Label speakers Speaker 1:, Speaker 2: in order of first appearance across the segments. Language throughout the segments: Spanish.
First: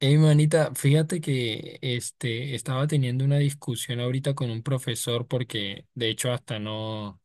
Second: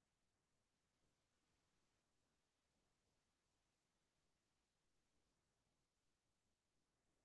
Speaker 1: Hey, manita, fíjate que estaba teniendo una discusión ahorita con un profesor porque de hecho hasta no,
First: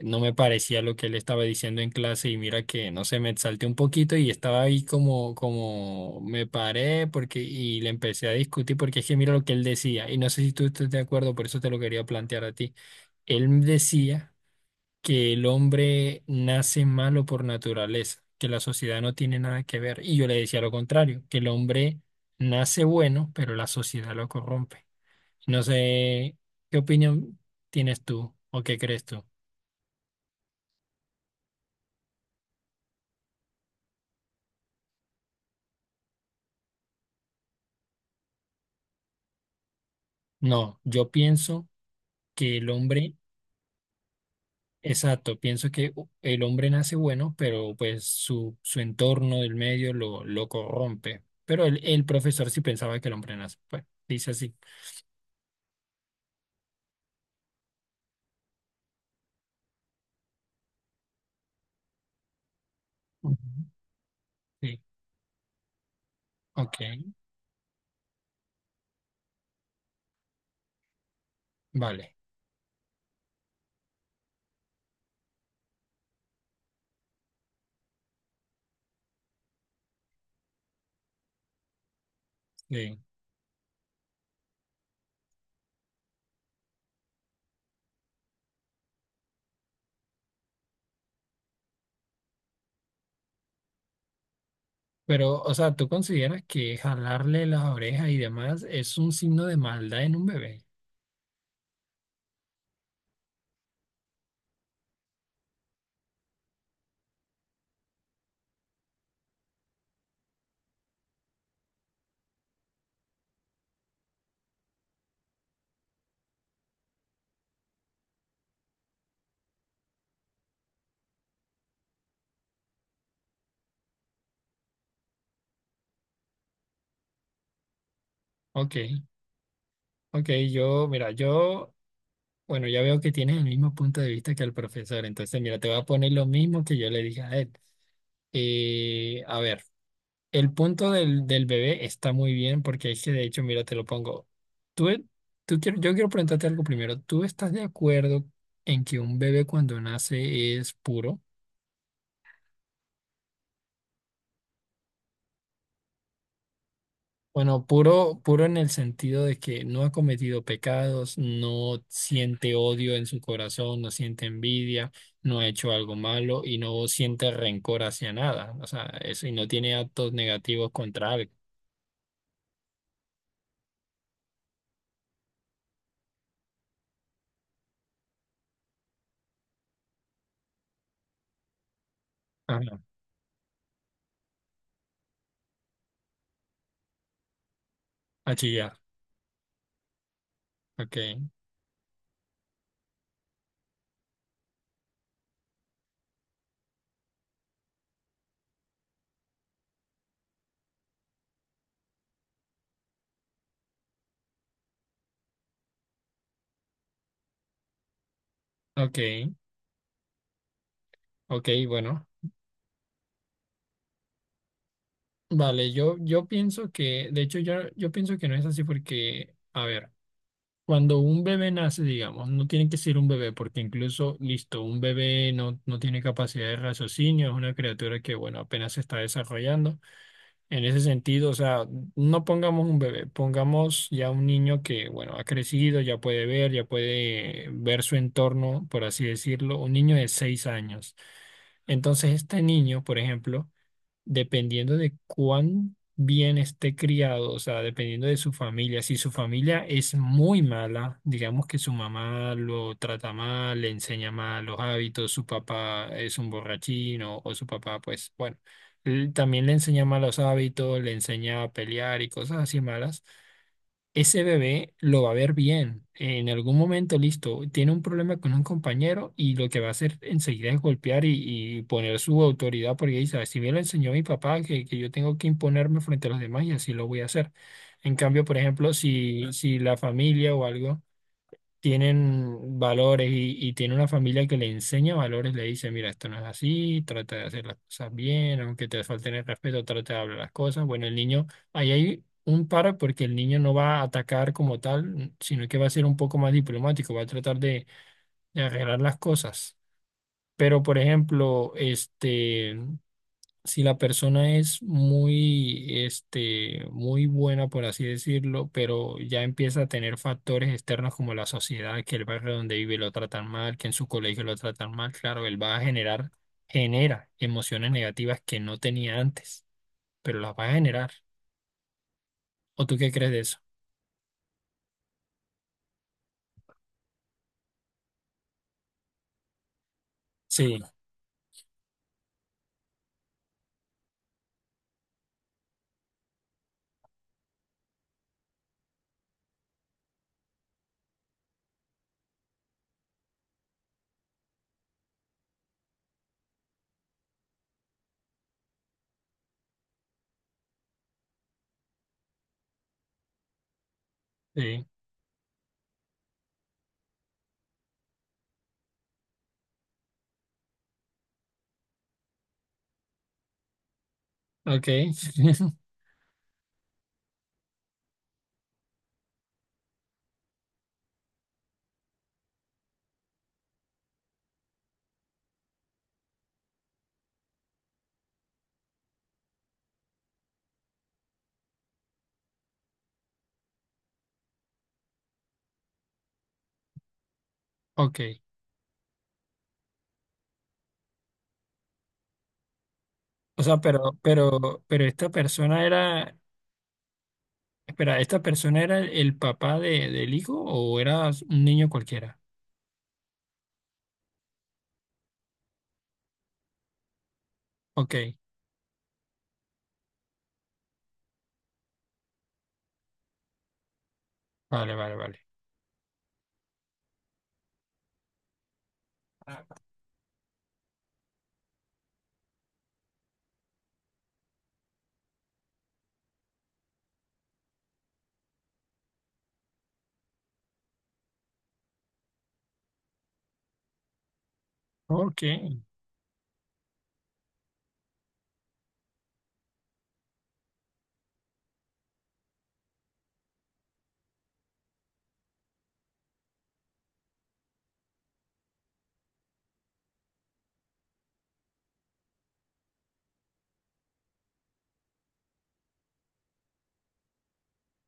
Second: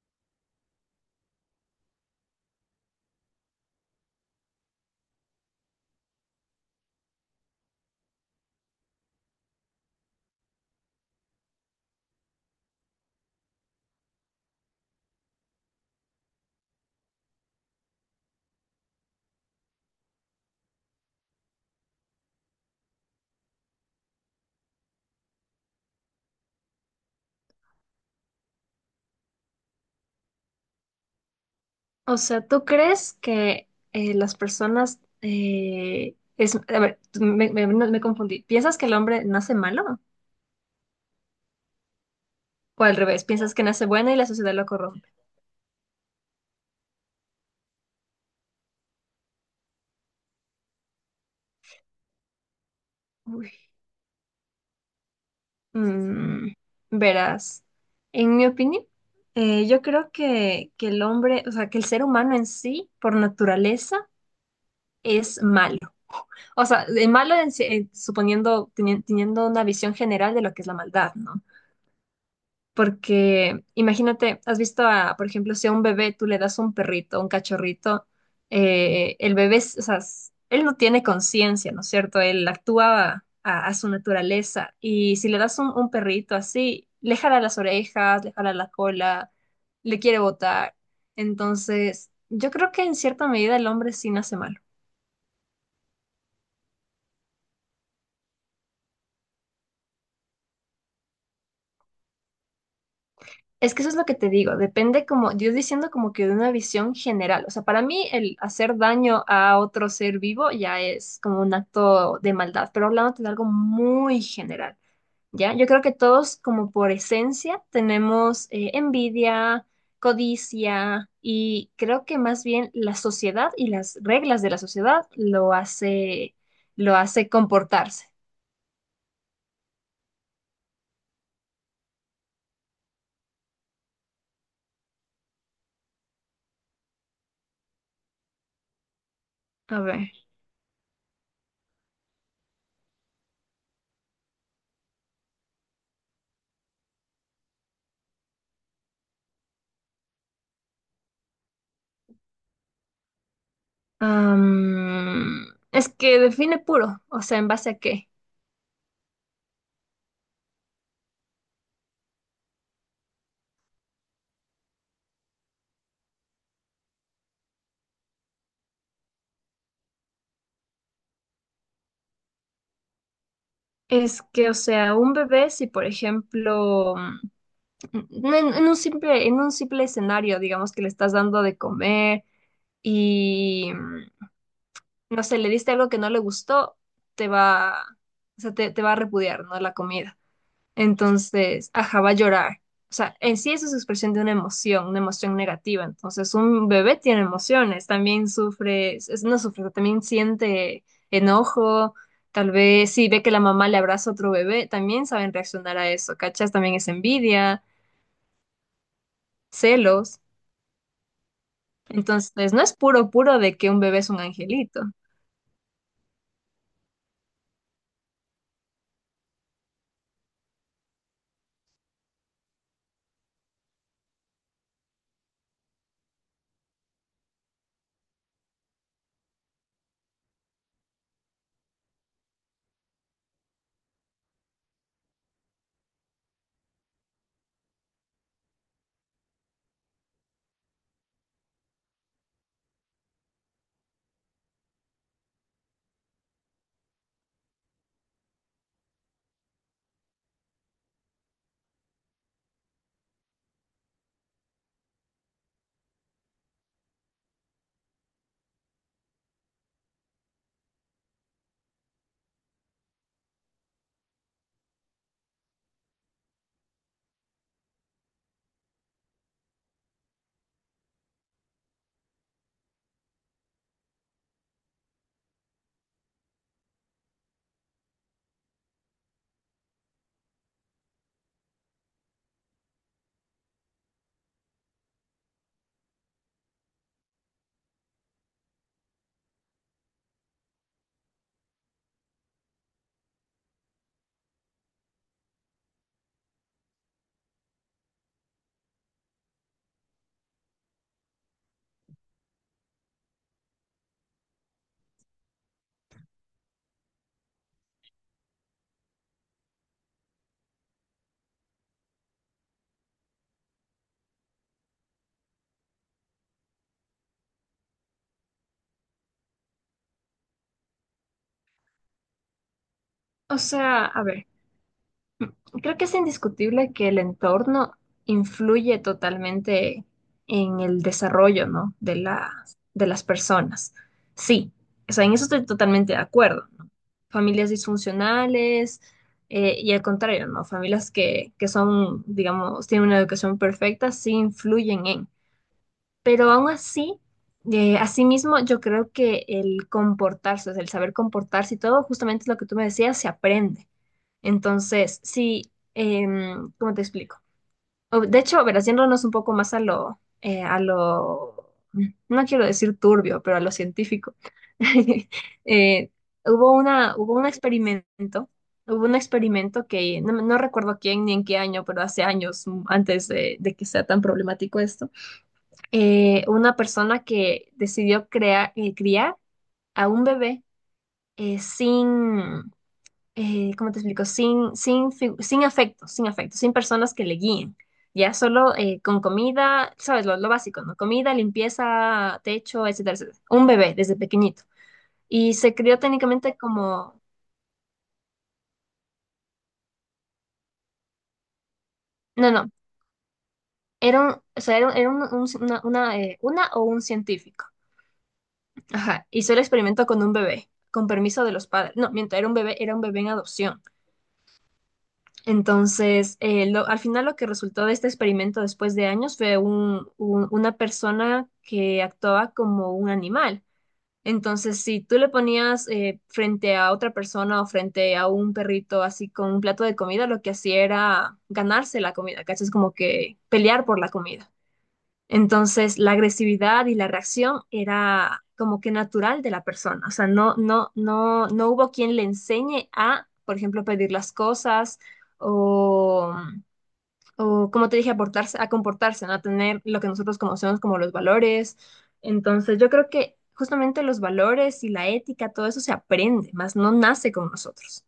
Speaker 1: no me parecía lo que él estaba diciendo en clase y mira que no sé, me exalté un poquito y estaba ahí como me paré porque, y le empecé a discutir porque es que mira lo que él decía y no sé si tú estás de acuerdo, por eso te lo quería plantear a ti. Él decía que el hombre nace malo por naturaleza, que la sociedad no tiene nada que ver. Y yo le decía lo contrario, que el hombre nace bueno, pero la sociedad lo corrompe. No sé qué opinión tienes tú o qué crees tú.
Speaker 2: O sea, ¿tú crees que las personas a ver, no, me confundí. ¿Piensas que el hombre nace malo?
Speaker 1: No, yo pienso que el
Speaker 2: ¿O al
Speaker 1: hombre,
Speaker 2: revés? ¿Piensas que nace bueno y la sociedad lo corrompe?
Speaker 1: exacto, pienso que el hombre nace bueno, pero pues su entorno, el medio, lo corrompe. Pero el profesor sí pensaba que el hombre
Speaker 2: Uy.
Speaker 1: nace, pues dice así.
Speaker 2: Mm, verás, en mi opinión, yo creo que el hombre, o sea, que el ser humano en sí, por
Speaker 1: Ujú.
Speaker 2: naturaleza,
Speaker 1: Sí,
Speaker 2: es malo. O
Speaker 1: ok,
Speaker 2: sea, de malo en sí- suponiendo, teniendo una visión general de lo que es la maldad, ¿no?
Speaker 1: vale.
Speaker 2: Porque imagínate, has visto a, por ejemplo, si a un bebé tú le das un perrito, un cachorrito, el bebé, es- o sea, él no tiene conciencia, ¿no es cierto? Él
Speaker 1: Sí.
Speaker 2: actúa a su naturaleza. Y si le das un perrito así, le jala las orejas, le jala la cola, le quiere botar. Entonces, yo creo que en cierta medida el hombre sí nace malo.
Speaker 1: Pero, o sea, ¿tú consideras que jalarle las orejas y demás es un signo de maldad en un bebé?
Speaker 2: Es que eso es lo que te digo, depende como, yo diciendo como que de una visión general, o sea, para mí el hacer daño a otro ser vivo ya es como un acto de maldad, pero hablándote de algo muy general, ¿ya? Yo creo que todos como por esencia tenemos envidia, codicia y creo que más bien la sociedad y las reglas de la sociedad lo hace comportarse.
Speaker 1: Ok, ok, bueno, ya veo que tienes el mismo punto de vista que el profesor, entonces, mira, te voy a poner lo mismo que yo le dije a él. A ver,
Speaker 2: A ver,
Speaker 1: el punto del bebé está muy bien porque es que, de hecho, mira, te lo pongo. Tú, e- tú quiero, yo quiero preguntarte algo primero. ¿Tú estás de acuerdo en que un bebé cuando nace es puro?
Speaker 2: am, es que define puro, o sea, ¿en
Speaker 1: Bueno,
Speaker 2: base a qué?
Speaker 1: puro, puro en el sentido de que no ha cometido pecados, no siente odio en su corazón, no siente envidia, no ha hecho algo malo y no siente rencor hacia nada. O sea, eso y no tiene actos negativos contra algo.
Speaker 2: Es que, o sea, un bebé, si por ejemplo, en un simple escenario, digamos que le estás dando de comer
Speaker 1: Ajá.
Speaker 2: y, no sé, le diste algo que no le gustó, te va,
Speaker 1: A
Speaker 2: o sea,
Speaker 1: chillar.
Speaker 2: te va a repudiar, ¿no? La comida.
Speaker 1: Ok,
Speaker 2: Entonces, ajá, va a llorar. O sea, en sí eso es expresión de una emoción negativa. Entonces, un bebé tiene emociones, también sufre, es- no sufre, también siente enojo. Tal vez si ve que la mamá le abraza a otro bebé, también saben reaccionar a eso, ¿cachas? También es envidia,
Speaker 1: ok,
Speaker 2: celos.
Speaker 1: ok, bueno.
Speaker 2: Entonces, no es puro, puro de que un bebé es un angelito.
Speaker 1: Vale, yo pienso que, de hecho, yo pienso que no es así porque, a ver. Cuando un bebé nace, digamos, no tiene que ser un bebé, porque incluso, listo, un bebé no tiene capacidad de raciocinio, es una criatura que, bueno, apenas se está desarrollando. En ese sentido, o sea, no pongamos un bebé, pongamos ya un niño que, bueno, ha crecido, ya puede ver su entorno, por así decirlo, un niño de 6 años. Entonces, este niño, por ejemplo, dependiendo de cuán bien esté criado, o sea, dependiendo de su familia. Si su familia es muy mala, digamos que su mamá lo trata mal, le enseña mal los hábitos, su papá es un borrachín o su papá, pues bueno, él también le enseña malos hábitos, le enseña a pelear y cosas así malas ese bebé lo va a ver bien. En algún momento, listo, tiene un problema con un compañero y lo que va a hacer enseguida es golpear y poner su autoridad porque dice, si me lo enseñó mi papá, que yo tengo que imponerme frente a los demás y así lo voy a hacer. En cambio, por ejemplo, si la familia o algo tienen valores y tiene una familia que le enseña valores, le dice, mira, esto no es así, trata de hacer las cosas bien, aunque te falten el respeto, trata de hablar las cosas. Bueno, el niño, ahí hay un para porque el niño no va a atacar como tal, sino que va a ser un poco más diplomático, va a tratar de arreglar las cosas. Pero, por ejemplo, si la persona es muy, muy buena, por así decirlo, pero ya empieza a tener factores externos como la sociedad, que el barrio donde vive lo tratan mal, que en su colegio lo tratan mal, claro, él va a generar, genera emociones negativas que no tenía antes, pero las va a generar. ¿O tú qué crees de eso?
Speaker 2: O sea, a ver. Creo que es indiscutible que el entorno influye totalmente
Speaker 1: Sí,
Speaker 2: en el desarrollo, ¿no? De las personas. Sí, o sea, en eso estoy totalmente de acuerdo, ¿no? Familias disfuncionales y al contrario, ¿no? Familias que son, digamos, tienen una educación perfecta, sí influyen en. Pero aún así, asimismo, yo creo que el comportarse, o sea, el saber comportarse y todo, justamente lo que tú me decías, se aprende.
Speaker 1: sí,
Speaker 2: Entonces, sí, ¿cómo te explico? De hecho, ver, haciéndonos un poco más a lo, no quiero decir turbio, pero a lo científico.
Speaker 1: ok,
Speaker 2: Eh, hubo una, hubo un experimento que no, no recuerdo quién ni en qué año, pero hace años antes de que sea tan problemático esto, una persona que decidió crear, criar a un bebé sin, ¿cómo te explico? Sin afecto, sin afecto, sin personas que le guíen.
Speaker 1: ok.
Speaker 2: Ya solo con comida, sabes, lo básico, ¿no? Comida, limpieza, techo, etcétera, etcétera.
Speaker 1: O
Speaker 2: Un
Speaker 1: sea,
Speaker 2: bebé
Speaker 1: pero,
Speaker 2: desde pequeñito.
Speaker 1: pero, pero esta
Speaker 2: Y se
Speaker 1: persona
Speaker 2: crió
Speaker 1: era,
Speaker 2: técnicamente como,
Speaker 1: espera, ¿esta persona era el papá de, del hijo o era un niño cualquiera?
Speaker 2: no, no, era un, o sea, era un- una o un científico.
Speaker 1: Ok.
Speaker 2: Ajá, hizo el experimento con un bebé, con permiso de los padres. No, mientras era un bebé en adopción.
Speaker 1: Vale, vale, vale.
Speaker 2: Entonces, al final lo que resultó de este experimento después de años fue una persona que actuaba como un animal. Entonces, si tú le ponías frente a otra persona o frente a un perrito así con un plato de comida, lo que hacía era ganarse la comida, ¿cachas? Como que pelear por la comida.
Speaker 1: Ok,
Speaker 2: Entonces, la agresividad y la reacción era como que natural de la persona. O sea, no hubo quien le enseñe a, por ejemplo, pedir las cosas o, o, como te dije, a comportarse, ¿no? A tener lo que nosotros conocemos como los valores. Entonces, yo creo que justamente los valores y la ética, todo eso se aprende, más no nace con nosotros.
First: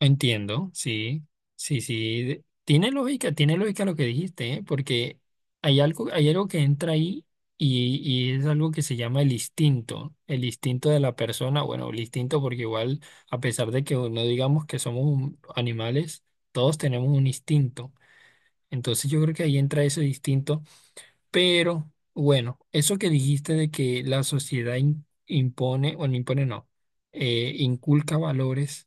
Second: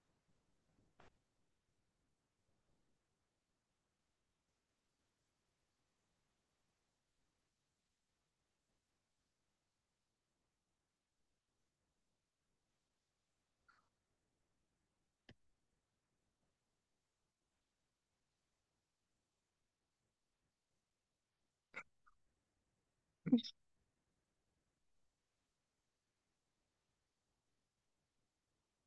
Speaker 1: entiendo, sí, sí, sí. Tiene lógica lo que dijiste, ¿eh? Porque hay algo que entra ahí y es algo que se llama el instinto de la persona, bueno, el instinto porque igual, a pesar de que no digamos que somos animales, todos tenemos un instinto. Entonces yo creo que ahí entra ese instinto, pero bueno, eso que dijiste de que la sociedad impone, o no impone, no, inculca valores.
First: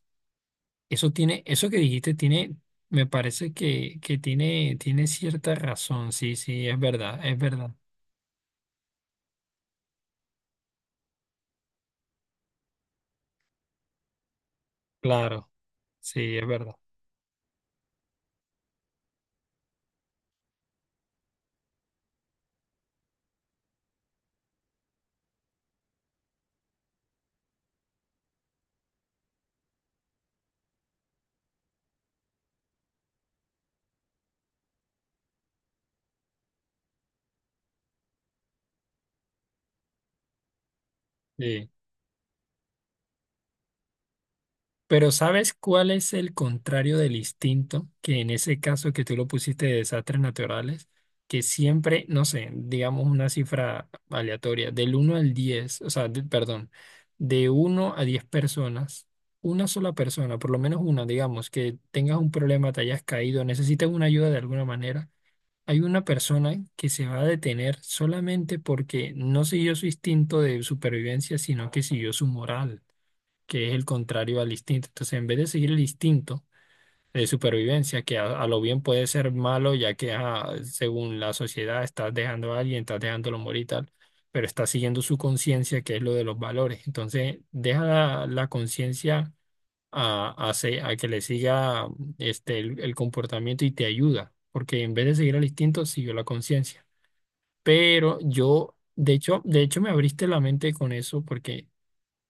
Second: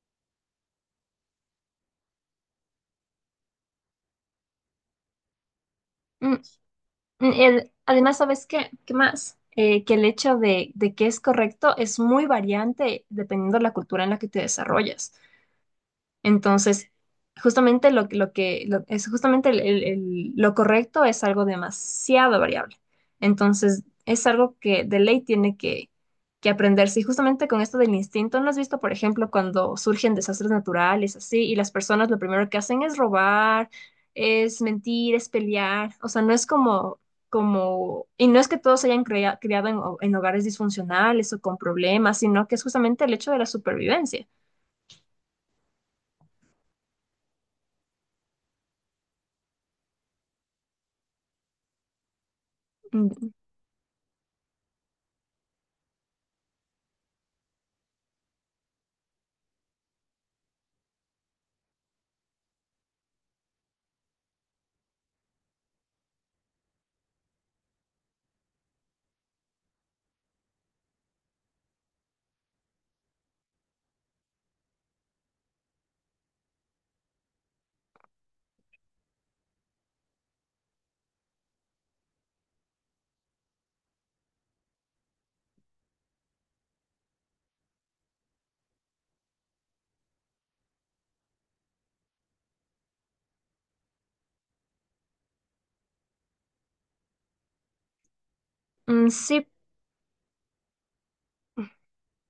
Speaker 1: Eso tiene, eso que dijiste tiene, me parece que tiene, tiene cierta razón. Sí, sí, es verdad, es
Speaker 2: El-
Speaker 1: verdad.
Speaker 2: además, ¿sabes qué? ¿Qué más? Que el hecho de que es correcto es muy variante dependiendo de la cultura en la que te desarrollas.
Speaker 1: Claro, sí, es verdad.
Speaker 2: Entonces, justamente es justamente lo correcto es algo demasiado variable. Entonces, es algo que de ley tiene que aprenderse. Y justamente con esto del instinto, ¿no has visto, por ejemplo, cuando surgen desastres naturales así y las personas lo primero que hacen es robar, es mentir, es pelear? O sea, no es y no es que todos se hayan criado en, en hogares disfuncionales o con
Speaker 1: Sí.
Speaker 2: problemas, sino que es justamente el hecho de la supervivencia.
Speaker 1: Pero ¿sabes cuál es el contrario del instinto? Que en ese caso que tú lo pusiste de desastres naturales, que siempre, no sé, digamos una
Speaker 2: Mm,
Speaker 1: cifra aleatoria, del uno al 10 o sea, perdón, de uno a 10 personas, una sola persona, por lo menos una, digamos, que tengas un problema, te hayas caído, necesitas una ayuda de alguna manera, hay una persona que se va a detener solamente porque no siguió su instinto de supervivencia, sino que siguió su moral que es el contrario al instinto. Entonces, en vez de seguir el instinto de supervivencia, que a lo bien puede ser malo, ya que ajá, según la sociedad estás dejando a alguien, estás dejándolo morir y tal, pero estás siguiendo su conciencia, que es lo de los valores. Entonces, deja la conciencia a, a que le siga el comportamiento y te ayuda, porque en vez de seguir el instinto, siguió la conciencia. Pero yo,
Speaker 2: Sí,
Speaker 1: de hecho me abriste la mente con eso, porque...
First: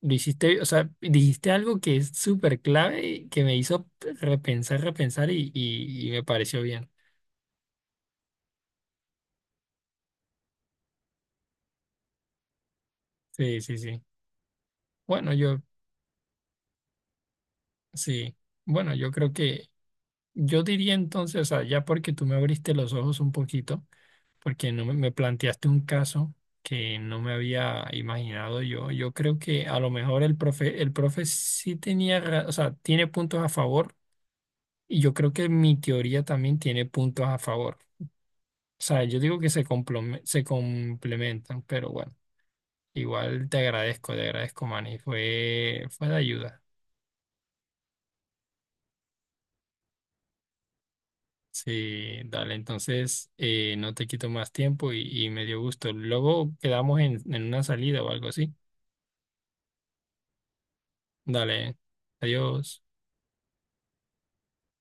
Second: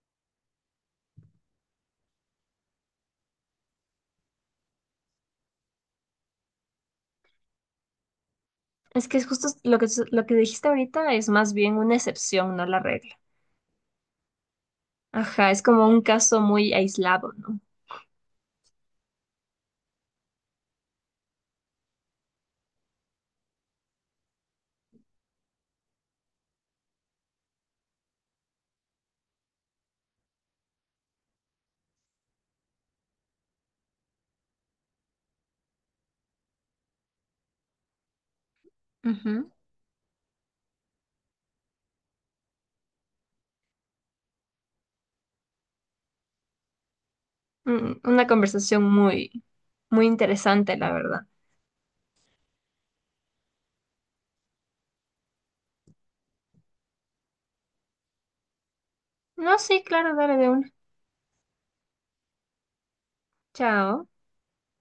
Speaker 1: Lo hiciste, o sea, dijiste algo que es súper clave y que me hizo repensar, y me pareció bien.
Speaker 2: es que es justo lo que dijiste ahorita es más bien una excepción, no la regla.
Speaker 1: Sí, sí, sí. Bueno,
Speaker 2: Ajá,
Speaker 1: yo,
Speaker 2: es como un caso muy aislado, ¿no?
Speaker 1: sí. Bueno, yo creo que, yo diría entonces, o sea, ya porque tú me abriste los ojos un poquito, porque no me planteaste un caso que no me había imaginado yo, yo creo que a lo mejor el profe sí tenía, o sea, tiene puntos a favor y yo creo que mi teoría también tiene puntos a favor. O sea, yo digo que
Speaker 2: Ujú.
Speaker 1: se complementan, pero bueno, igual te agradezco, Manny. Fue de ayuda.
Speaker 2: Una conversación muy, muy interesante, la verdad.
Speaker 1: Sí, dale, entonces no te quito más tiempo y me dio gusto. Luego quedamos en una salida o algo así.
Speaker 2: No, sí, claro, dale de una.
Speaker 1: Dale, adiós.
Speaker 2: Chao.